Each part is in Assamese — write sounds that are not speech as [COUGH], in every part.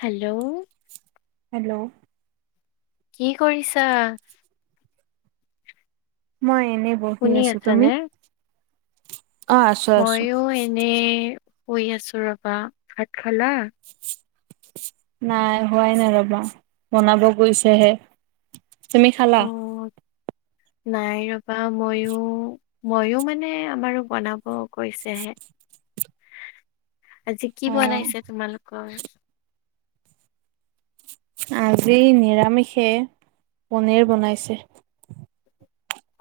হেলো! হেলো! কি কৰিছা? মই এনেই বহি শুনি আছোঁ তুমি? আছানে? অ আছো আছো। ময়ো এনে শুই আছোঁ ৰবা ভাত খালা? নাই হোৱাই নাই ৰবা বনাব গৈছেহে তুমি খালা? [INAUDIBLE] অ' নাই ৰবা মইয়ো ময়ো মানে আমাৰো বনাব গই ছেহে। [UNINTELLIGIBLE] আজি কি অ বনাইছে তোমালোকৰ? আজি নিৰামিষে পনীৰ বনাইছে।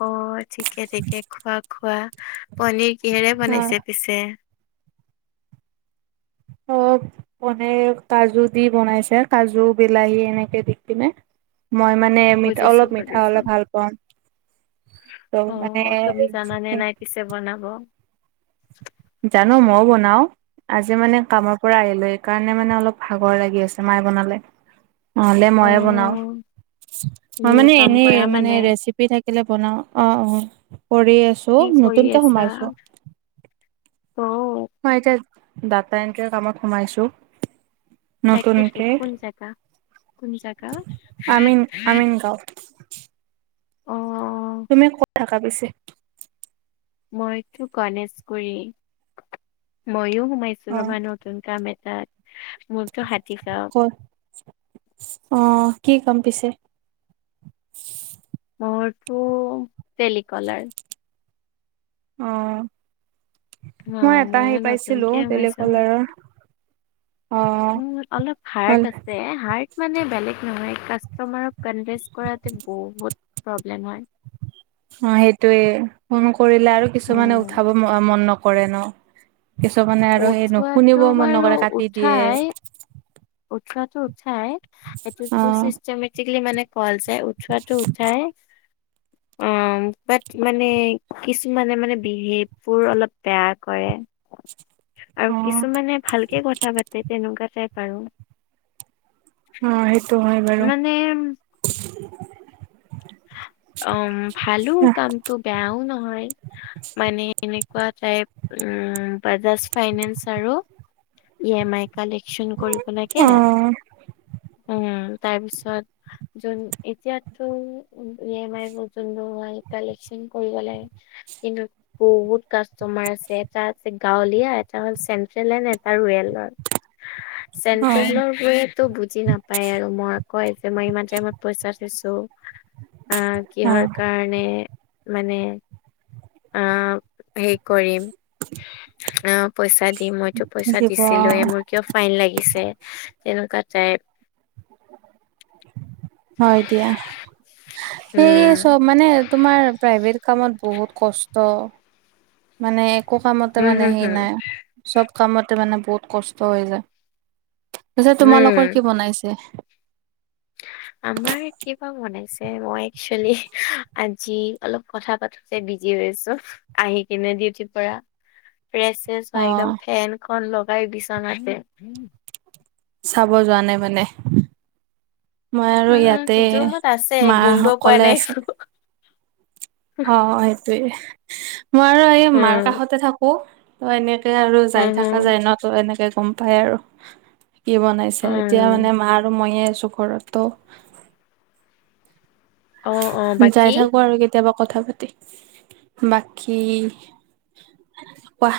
অ' ঠিকে-ঠিকে খোৱা-খোৱা পনীৰ কিহেৰে অ। বনাইছে পিছে? [UNINTELLIGIBLE] [UNINTELLIGIBLE] কাজু দি বনাইছে কাজু বিলাহী এনেকে দি কিনে। মই মানে মিঠা বুজিছো অলপ মিঠা বুজিছো। হলে ভাল পাওঁ ত মানে অ' তুমি জানানে নাই পিছে বনাব জানো মইও বনাও। আজি মানে কামৰ পৰা আহিলো সেইকাৰণে মানে অলপ ভাগৰ লাগি আছে মাইয়ে বনালে। নহলে অ' মইয়ে বনাও মই তুমিও মানে কাম এনে কৰা মানে ৰেচিপ পি থাকিলে বনাও অ অ কৰি আছো কি কৰি নতুনকে আছা? সোমাইছো। অ। মই এতিয়া ডাটা এন্ট্ৰি কামত সোমাইছো। তাকেই তো নতুনকে কোন জেগা কোন জেগা। আমিন [UNINTELLIGIBLE] অ', তুমি ক'ত থাকা পিছে? মইতো গণেশগুৰি মইয়ো অ সোমাইছো ৰমানত। নতুন কাম এটাত মোৰটো হাতী গাওঁ। অ কি কাম পিছে? মোৰটো তেলিকলাৰ। অ। মই অ', এটা মইয়ো হেৰি পাইছিলো নতুনকে সোমাইছো। তেলিকলাৰৰ। উম অলপ হাৰ্ট আছে হাৰ্ট মানে বেলেগ নহয় কাষ্টমাৰক কনভেচ কৰাটো বহুত প্ৰব্লেম হয়। অ সেইটোয়ে ফোন কৰিলে আৰু কিছুমানে উম, উঠাব মন নকৰে ন। কিছুমানে আৰু সেই ন উঠোৱাটো শুনিবও মন বাৰু নকৰে কাটি দিয়ে। উঠাই, উঠোৱাটো উঠাই অ এইটো চিষ্টেমেটিকেলি মানে কল যায় উঠোৱাটো যায় অ বাট মানে কিছুমানে মানে বিহেভ অলপ বেয়া কৰে। আৰু অ কিছুমানে ভালকে কথা পাতে তেনেকুৱা টাইপ আৰু। অ সেইটো হয় বাৰু। মানে- অম ভালো কামটো বেয়াও নহয়। মানে এনেকুৱা টাইপ উ বাজাচ ফাইনেন্স আৰু- ই এম আই কালেকশ্যন কৰিব লাগে। অ', উম তাৰপিছত যোন এতিয়া তো ই এম আইৰ প ম কালেকশ্যন কৰিব লাগে কিন্তু বহুত কাষ্টমাৰ আছে এটা আছে গাঁৱলীয়া এটা হ'ল চেন্ট্ৰেল এন এটা ৰুৱেলাৰ। [UNINTELLIGIBLE] অ', চেন্ট্ৰেলৰ বয় তো বুজি নাপায় আৰু মই কয় যে মই ইমান টাইমত পইচা থৈছো। আহ কিহৰ অ', কাৰণে মানে অ হে কৰিম। অ পইচা দিম মইতো পইচা দিব দিছিলোয়ে মোৰ- কিয় ফাইন লাগিছে তেনেকুৱা টাইপ। হয় দিয়া, সেই উম চব মানে- তোমাৰ প্ৰাইভেট কামত বহুত কষ্ট। মানে একো কামতে হম মানে হম সেই হম নাই চব কামতে মানে বহুত কষ্ট হৈ যায়। পিছে তোমালোকৰ কি হম বনাইছে? আমাৰ কিবা বনাইছে মই একচেলি আজি- অলপ কথা পাতোতে বিজি হৈ আছো আহি কিনে ডিউটিৰ পৰা ৰেষ্ট চোৱা অ'। একদম ফেনখন লগাই বিচনাতে। চাব যোৱা নাই মানে। মই আৰু উম, উম, ইয়াতে সিটো ৰুমত আছে মা গোন্ধ পোৱা সকলে নাই আছে। একো। অ সেইটোৱে মই আৰু এই মাৰ উম, কাষতে থাকো এনেকে আৰু উম, যাই হুম, থকা যায় ন ত এনেকে গম পাই আৰু। কি বনাইছে এতিয়া উম। মানে মা আৰু ময়ে আছোঁ ঘৰত ত' অ', অ', বাকী যাই থাকো আৰু কেত- কেতিয়াবা কথা পাতি, বাকী কোৱা?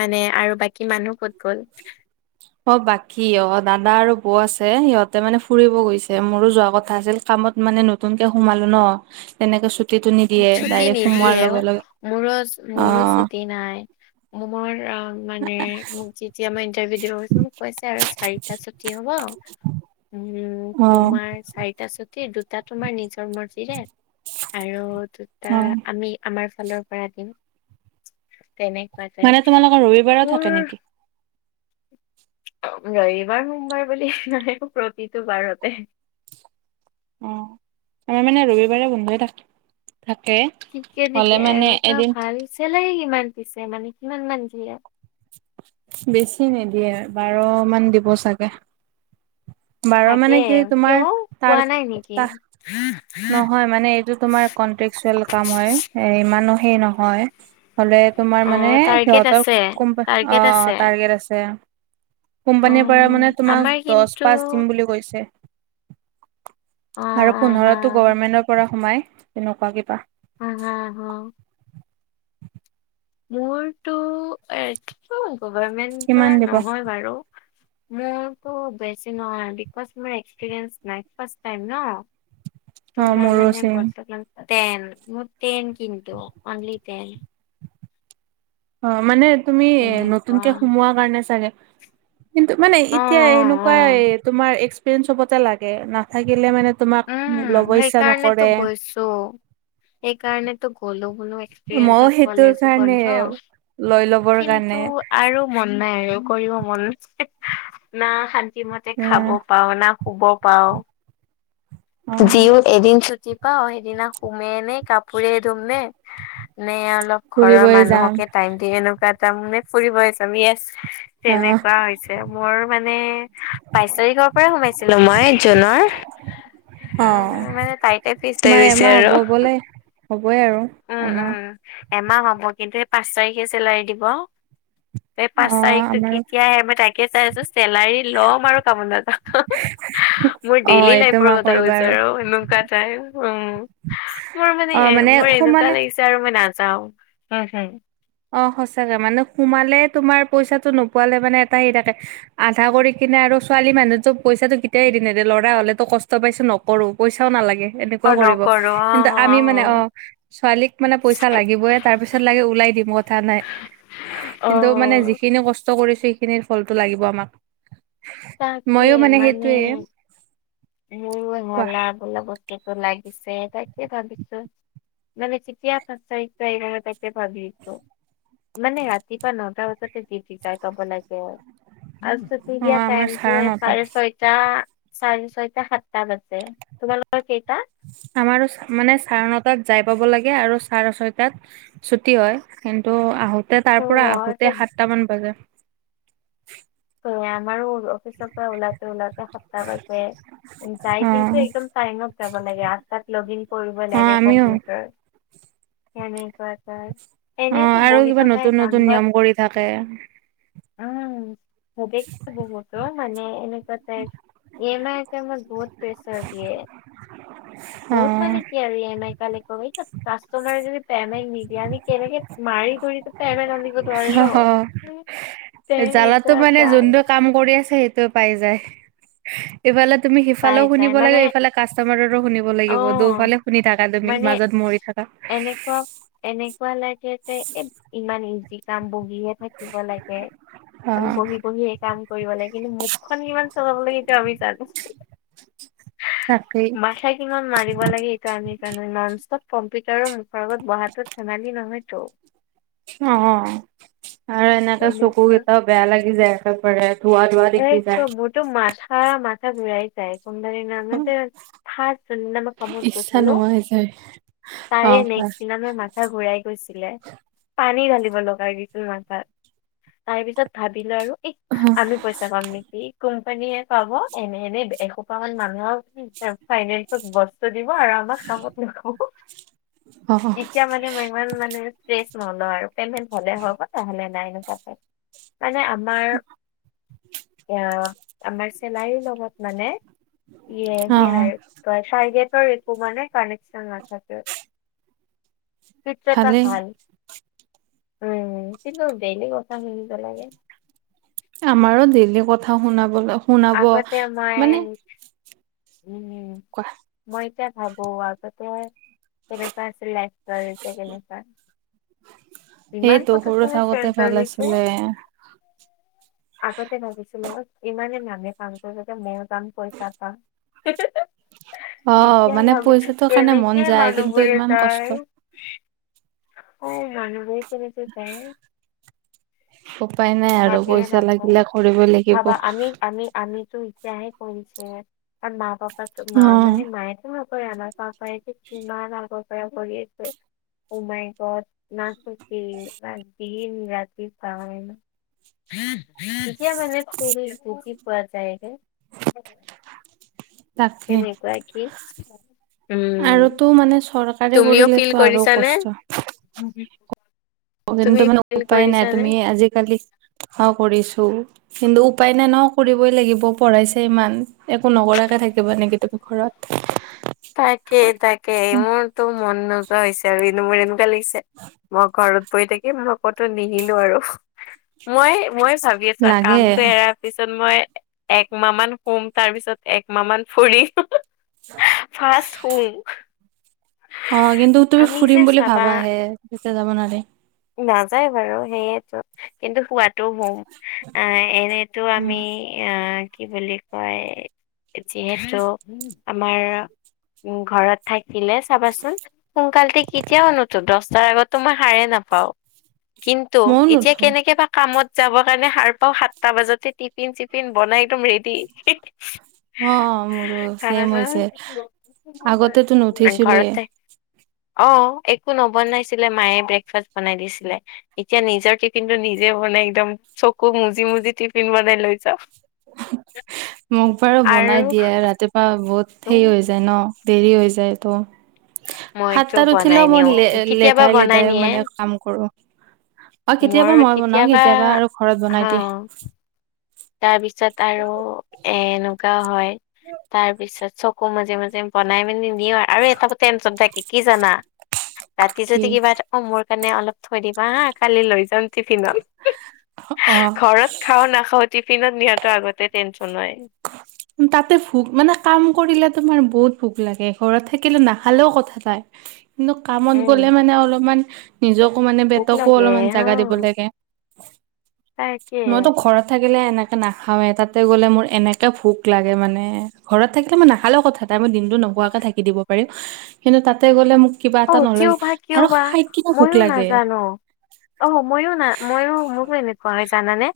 মানে আৰু বাকী মানুহ ক'ত গ'ল? অ বাকী অ দাদা আৰু বৌ আছে, সিহঁতে মানে ফুৰিব গৈছে মোৰো যোৱা কথা আছিল। কামত মানে নতুনকে সোমালো ন। তেনেকে ছুটিটো নি- ছুটি নিদিয়েও মোৰছ অ মোৰো ছুটি নাই, মোৰ আহ- মানে মোক যেতিয়া মই ইণ্টাৰভিউ দিব গৈছোঁ মোক কৈছে আৰু চাৰিটা ছুটি হব। উম অ তোমাৰ চাৰিটা চুটি দুটা তোমাৰ নিজৰ মৰ্জিৰে আৰু দুটা হয় আমি আমাৰ ফালৰ পৰা দিম। তেনেকুৱাইত মানে তোমালোকৰ ৰবিবাৰো থাকে নেকি? ৰবিবাৰ সোমবাৰ বুলি নাই প্ৰতিটো বাৰতে। অ আমাৰ মানে ৰবিবাৰে বন্ধ‌ই থাক- থাকে হলে মানে এদিন চিলেৰি কিমান পিছে, মানে কিমান মান দিয়ে? বেছি নিদিয়ে বাৰ মান দিব চাগে। বাৰ মানে থাকে কি তোমাৰ কিয় তাৰ কোৱা নাই নেকি? তা নহয় মানে এইটো তোমাৰ কনট্ৰেকচুৱেল কাম হয় ইমানো হে নহয়। হলে অ তোমাৰ মানে টাৰ্গেট সিহতৰ আছে কোম্প অ টাৰ্গেট আছে অ টাৰ্গেট আছে। অ কোম্পানীৰ পৰা মানে তোমাক আমাৰ দছ কিন্তু পাঁচ দিম বুলি কৈছে। অ আৰু অ হা পোন্ধৰো গভমেন্টৰ পৰা সোমাই তেনেকুৱা কিবা। আ আ হ। মোৰতো কিমান গভাৰমেন্টৰ দিব। নহয় বাৰু। মোৰতো বেছি নহয় বিকজ মোৰ এক্সপিৰেঞ্চ নাই ফাষ্ট টাইম ন। অ তোমাৰ মোৰো মানে চেম বৰ্তমান টেন মোৰ টেন কিন্তু অনলি। টেন অ মানে তুমি তেনেকুৱা নতুনকে সোমোৱাৰ কাৰণে চাগে। কিন্তু মানে অ এতিয়া অ অ এনেকুৱাই তোমাৰ এক্সপিৰিয়েঞ্চ চবতে লাগে নাথাকিলে মানে তোমাক ল'ব ইচ্ছা নকৰে। ছো সেইকাৰণেতো গ'লো বোলোৱেই। মইও সেইটোৰ কাৰণে লৈ ল'বৰ কিন্তু কাৰণে। আৰু মন নাই আৰু কৰিব মন নাই না শান্তি মতে খাব। উম পাও না শুব পাও। অ যিও এদিন ছুটি পাওঁ সেইদিনা সোমে নে কাপোৰে ধুম নে নে অলপ ঘৰৰ ফুৰিবই যাম মানুহকে টাইম দি এনেকুৱা এটানে ফুৰিব যাম। য়েছ আহ তেনেকুৱা হৈছে মোৰ মানে বাইশ তাৰিখৰ পৰাই সোমাইছিলো মই জুনৰ। অ তাই ফিক্স হৈ তোমাৰ গৈছে এমাহ আৰু হ'ব হবলে হ'বই আৰু উম উম এমাহ। এমাহ হব কিন্তু সেই পাঁচ তাৰিখে চেলাৰী দিব। এই পাঁচ অ তাৰিখতো আমাৰ কেতিয়া আহে মই তাকে চাই আছো চেলাৰী ল'ম আৰু কামলৈ নাযা- মোৰ অ ডেইলি এইটো লাইফৰ মাহ কথ- কৰিবা আৰু বিচাৰো এনেকুৱা টাইম উ মোৰ মানে অ এ মোৰ এনেকুৱা সোমালে লাগিছ- ছা মই নাযাওঁ। [UNINTELLIGIBLE] অ সঁচাকে মানে সোমালে তোমাৰ পইচাটো নোপোৱালে মানে এটা হে থাকে। আধা কৰি কিনে আৰু ছোৱালী মানুহতো পইচাতটো কেতিয়া এৰি নেদে ল'ৰা হলেতো কষ্ট পাইছো ন- কৰো পইচাও নালাগে অ এনেকুৱা কৰিব নকৰো অ কিন্তু আমি মানে অ ছোৱালীক মানে পইচা লাগিবইে তাৰ পিছত লাগে ওলাই দিব। মথা নাই কিন্তু মানে অ', যিখিনি কষ্ট কৰিছো সেইখিনিৰ ফলটো লাগিব আমাক তাকে মইয়ো মানে সেইটোয়ে মোৰ কোৱা হলাক গোলা বস্তুটো লাগিছে তাকে ভাবিছো। মানে কেতিয়া পাঁচ তাৰিখটো আহিব মই তাকে ভাবিছো। মানে ৰাতিপুৱা নটা বজাতে দিউতি যাই পাব লাগে। তাৰপিছত অ আমাৰ চাৰে নটা। ছয়টা, চাৰে ছয়টা, সাতটা বাজে তোমালোকৰ কেইটা- আমাৰো মানে চাৰ ন তাত যাই পাব লাগে আৰু চাৰে ছয় টাত ছুটি হয়। কিন্তু আহোতে তাৰ ত' পৰা মতে আহোতে সাতটামান বাজে- আমাৰো অফিচৰ পৰা ওলাওঁতে ওলাওতে সাতটা বাজে। অ যাই কিন্তু একদম টাইমত যাব লাগে আঠ তাত লগ ইন কৰিব অ লাগে আমিও কম্পিউটাৰ সেনে কোৱা কৈ অ আৰু কিবা নতুন নতুন নিয়ম কৰি থাকে। উম সাবেক্ষে বহুত মানে এনে কতে এম আই টাইমত বহুত প্ৰেচাৰ দিয়ে অ বহুত মানে। কি আৰু ই এম আই কালেক এইচব কাষ্টমাৰে যদি পেমেণ্ট নিদিয়েমি কেনেকে মাৰি ধৰি পেমেণ্ট আ নোৱাৰি অ ন জ্বালাতো তেনেকোৱা। মানে যোনটো কাম কৰি আছে সেইটো পাই যায় ইফালে তুমি পাই সিফালেও যায় শুনিব মানে লাগিব এইফালে কাষ্টমাৰৰো শুনিব অ লাগিব দফালে শুনি থাকা তুমি মাজত মৰি থাকা। এনেক এনেকুৱা লাগে যে এ ইমান ইজি কাম বহি হে। থাকিব লাগে অ আৰু বহি বহি কাম কৰিব লাগে কিন্তু মুখখন কিমান চলাব লাগে এতিয়া আমি জানো। তাকেই মাথাই কিমান মাৰিব লাগে সেইকানে। আমি কাৰণে নন ষ্টপ কম্পিউটাৰৰ মুখৰ আগত বহা ধেমালি নহয়তো। অ অ আৰু এনেকা চকু এনেকুৱা কেইটাও বেয়া লাগি যায় একেবাৰে ধুৱা এইটো মোৰতো মাথা মাথা ঘুৰাই যায় পোন্ধৰ অ দিনতে, ফাৰ্ষ্ট মই যোনদিনা কামত গৈছিলোঁ মাথা নোহোৱা হৈ‌ যায়। অ তাৰে নেক্ট দিনা মে মাত মাথা ঘুৰাই গৈছিলে পানী ঢালিব লগা হৈ গৈছিল মাথাত আহি পিছত ভাবিলো আৰু এই অ আমি পইচা পায় নেকি কোম্পানীয়ে পাব এনে এনে এসোপ মান মানুহৰ ফাইনেস বস্। টো দিব আৰু আমাক কামত লগাব অ এতিয়া মানে মেন ৱেন মানুহে কেছ নলয় পেমেন্ট হল‌ হয়‌ নহল নহ'লে লেহলে-। নাই ‌এনেকোৱাকে‌ মানে আমাৰ এয়া আমাৰ চেল্লেৰী লগত মানে ই অ সেয়াৰ তচা আইদিয়া তৰ একো মানে কানেকশ্বন নাথাকে। ছিক্স ৰেটত ভালেই ভাল, উম কিন্তু ডেইলি কথা শুনিব লাগে। আমাৰো ডেইলী কথা শুনাবলে শুনাব আগতে মই মানে উম। কোৱা? মই এতিয়া ভাবো আগতে কেনেকুৱা আছিল লাইফটো আৰু এতিয়া কেনেকুৱা। ইমান সেইটো সৰু পুতককেণে থাকোতে চেঞ্জ হৈ ভাল গৈছে। আছিলে আগতে ভাবিছিলো ইমানেই নেপাওঙ তো মইও যাম পইচা পাম। অ এতিয়া মানে ভাবিছো পইচাটোৰ কাৰণে মন কেনেকে যায় কিন্তু মানুহবোৰে ইমান কষ্ট যায়। অ মানুহবোৰে কেনেকে যায়। উপাই নাই। আৰু ভাবিয়ে পইচা নাপাওঁ লাগিলে কৰিব লাগিব ভাবা আমি আমি -আমিতো এতিয়াহে কওঁ যে কাৰন আৰু মাঁ পাপাতো অ মাঁ মানে মায়ে [UNINTELLIGIBLE] আমাৰ পাপাই যে কিমান আগৰ পৰা কৰি আছে অহ মায় গদ। না চুটি না দিন, ৰাতি কাম [UNINTELLIGIBLE] এতিয়া মানে একচুৱালী বুজি পোৱা যায় ৰে তাকে কেনেকুৱা কি উম, আৰুটো মানে চৰকাৰে তুমিও ফিল কৰিলেটো আৰু কৰিছানে? কষ্ট। [UNINTELLIGIBLE] অ, তুমি কিন্তু মানে ফিল উপায় নাই কৰিছানে? তুমি আজিকালি হা কৰিছোঁ। কিন্তু উপায় নাই ন' কৰিবই লাগিব পঢ়াইছে ইমান একো নকৰাকে থাকিবা নেকি তুমি ঘৰত? [UNINTELLIGIBLE] তাকে-তাকে মোৰতো মন নোযোৱা হৈছে আৰু এনে মোৰ এনেকুৱা লাগিছে মই ঘৰত বহি থাকিম মই কতো নিহিলো আৰু। মই -মই ভাবি আছো আ, লাগে কামটো এৰা ৰাৰ পিছত মই একমাহ মান শুম তাৰপিছত একমাহ মান ফুৰিম [UNINTELLIGIBLE] [INAUDIBLE] ফাৰ্ষ্ট শুম। অ, কিন্তু তুমি আমি যে ফুৰিম বুলি চাবা ভাবাহে তেতিয়া যাব নোৱাৰি। নাযায় বাৰু সেয়েটো কিন্তু শুৱাত তো শুম আ, এনেতো আমি আ, কি বুলি হয় যিহেতু আমাৰ উম, ঘৰত থাকিলে চাবাচোন সোনকালতে কেতিয়াও নুঠো দছটাৰ আগততো মই সাৰে নাপাওঁ। কিন্তু ময়ো এতিয়া নুঠো কেনেকে পা কামত যাব কাৰণে সাৰ পাওঁ সাতটা বাজাতে টিফিন চিফিন বনাই একদম ৰেডি। অ, মোৰো ছেম চাবাচোন হৈছে আগতেতো ঘৰত নুঠিছিলোয়ে। থাকি অ, একো নবনাইছিলে মায়ে ব্ৰেকফাষ্ট বনাই দিছিলে। এতিয়া নিজৰ টিফিনটো নিজে বনাই একদম চকু মুজি -মুজি টিফিন বনাই লৈ যাওঁ। মোক বাৰু আৰু বনাই দিয়ে ৰাতিপুৱা বহুত তো হেই হৈ যে যে ন'দেৰি হৈ যায় ত' মইতো সাতটাত বনাই উঠিলেওঁ নিও মই লে কেতিয়াবা -লেধাই- বনাই লেধাই নিয়ে মানে কাম কৰো। অ, কেতিয়াবা মই বনাওঁ কেতিয়াবা আৰু ঘৰত হা বনাই দিয়ে। তাৰ পিছত আৰু এ -এনেকুৱা হয় তাৰ পিছত চব আকৌ মাজে -মাজে বনাই মানি নিও আৰু এটা আক টেনচন থাকে কি জানা? ৰাতি কি যদি কিবা এটা অ, মোৰ কাৰণে অলপ থৈ দিবা হা কালি লৈ যাম। টিফিনত [UNINTELLIGIBLE] অ ঘৰত খাওঁ নাখাওঁ টিফিনত নিয়াটো আগতে টেনচন নাই। তাতে ভোক মানে কাম কৰিলে তোমাৰ বহুত ভোক লাগে ঘৰত থাকিলে নাখালেওঁ কথা নাই। [INAUDIBLE] কিন্তু কামত উম গ'লে মানে অলপমান নিজকো মানে ভোক পেটকো লাগে অলমান হা জাগা দিব লাগে। তাকে মইতো ঘৰত থাকিলে এনেকে নাখাওঁৱে তাতে গলে মোৰ এনেকে ভোক ভোক লাগে মানে ঘৰত থাকিলে মই নাখালেও কথা এটা মই দিনটো নোখোৱাকে থাকি দিব পাৰিম কিন্তু তাতে গ'লে মোক কিবা অ এটা কিয় নলয় বা কিয় আৰু বা খাই কিনে ভোক মইয়ো লাগে। নাজানো অ, ময়ো নাই ময়ো মোৰো এনেকুৱা হয় জানানে?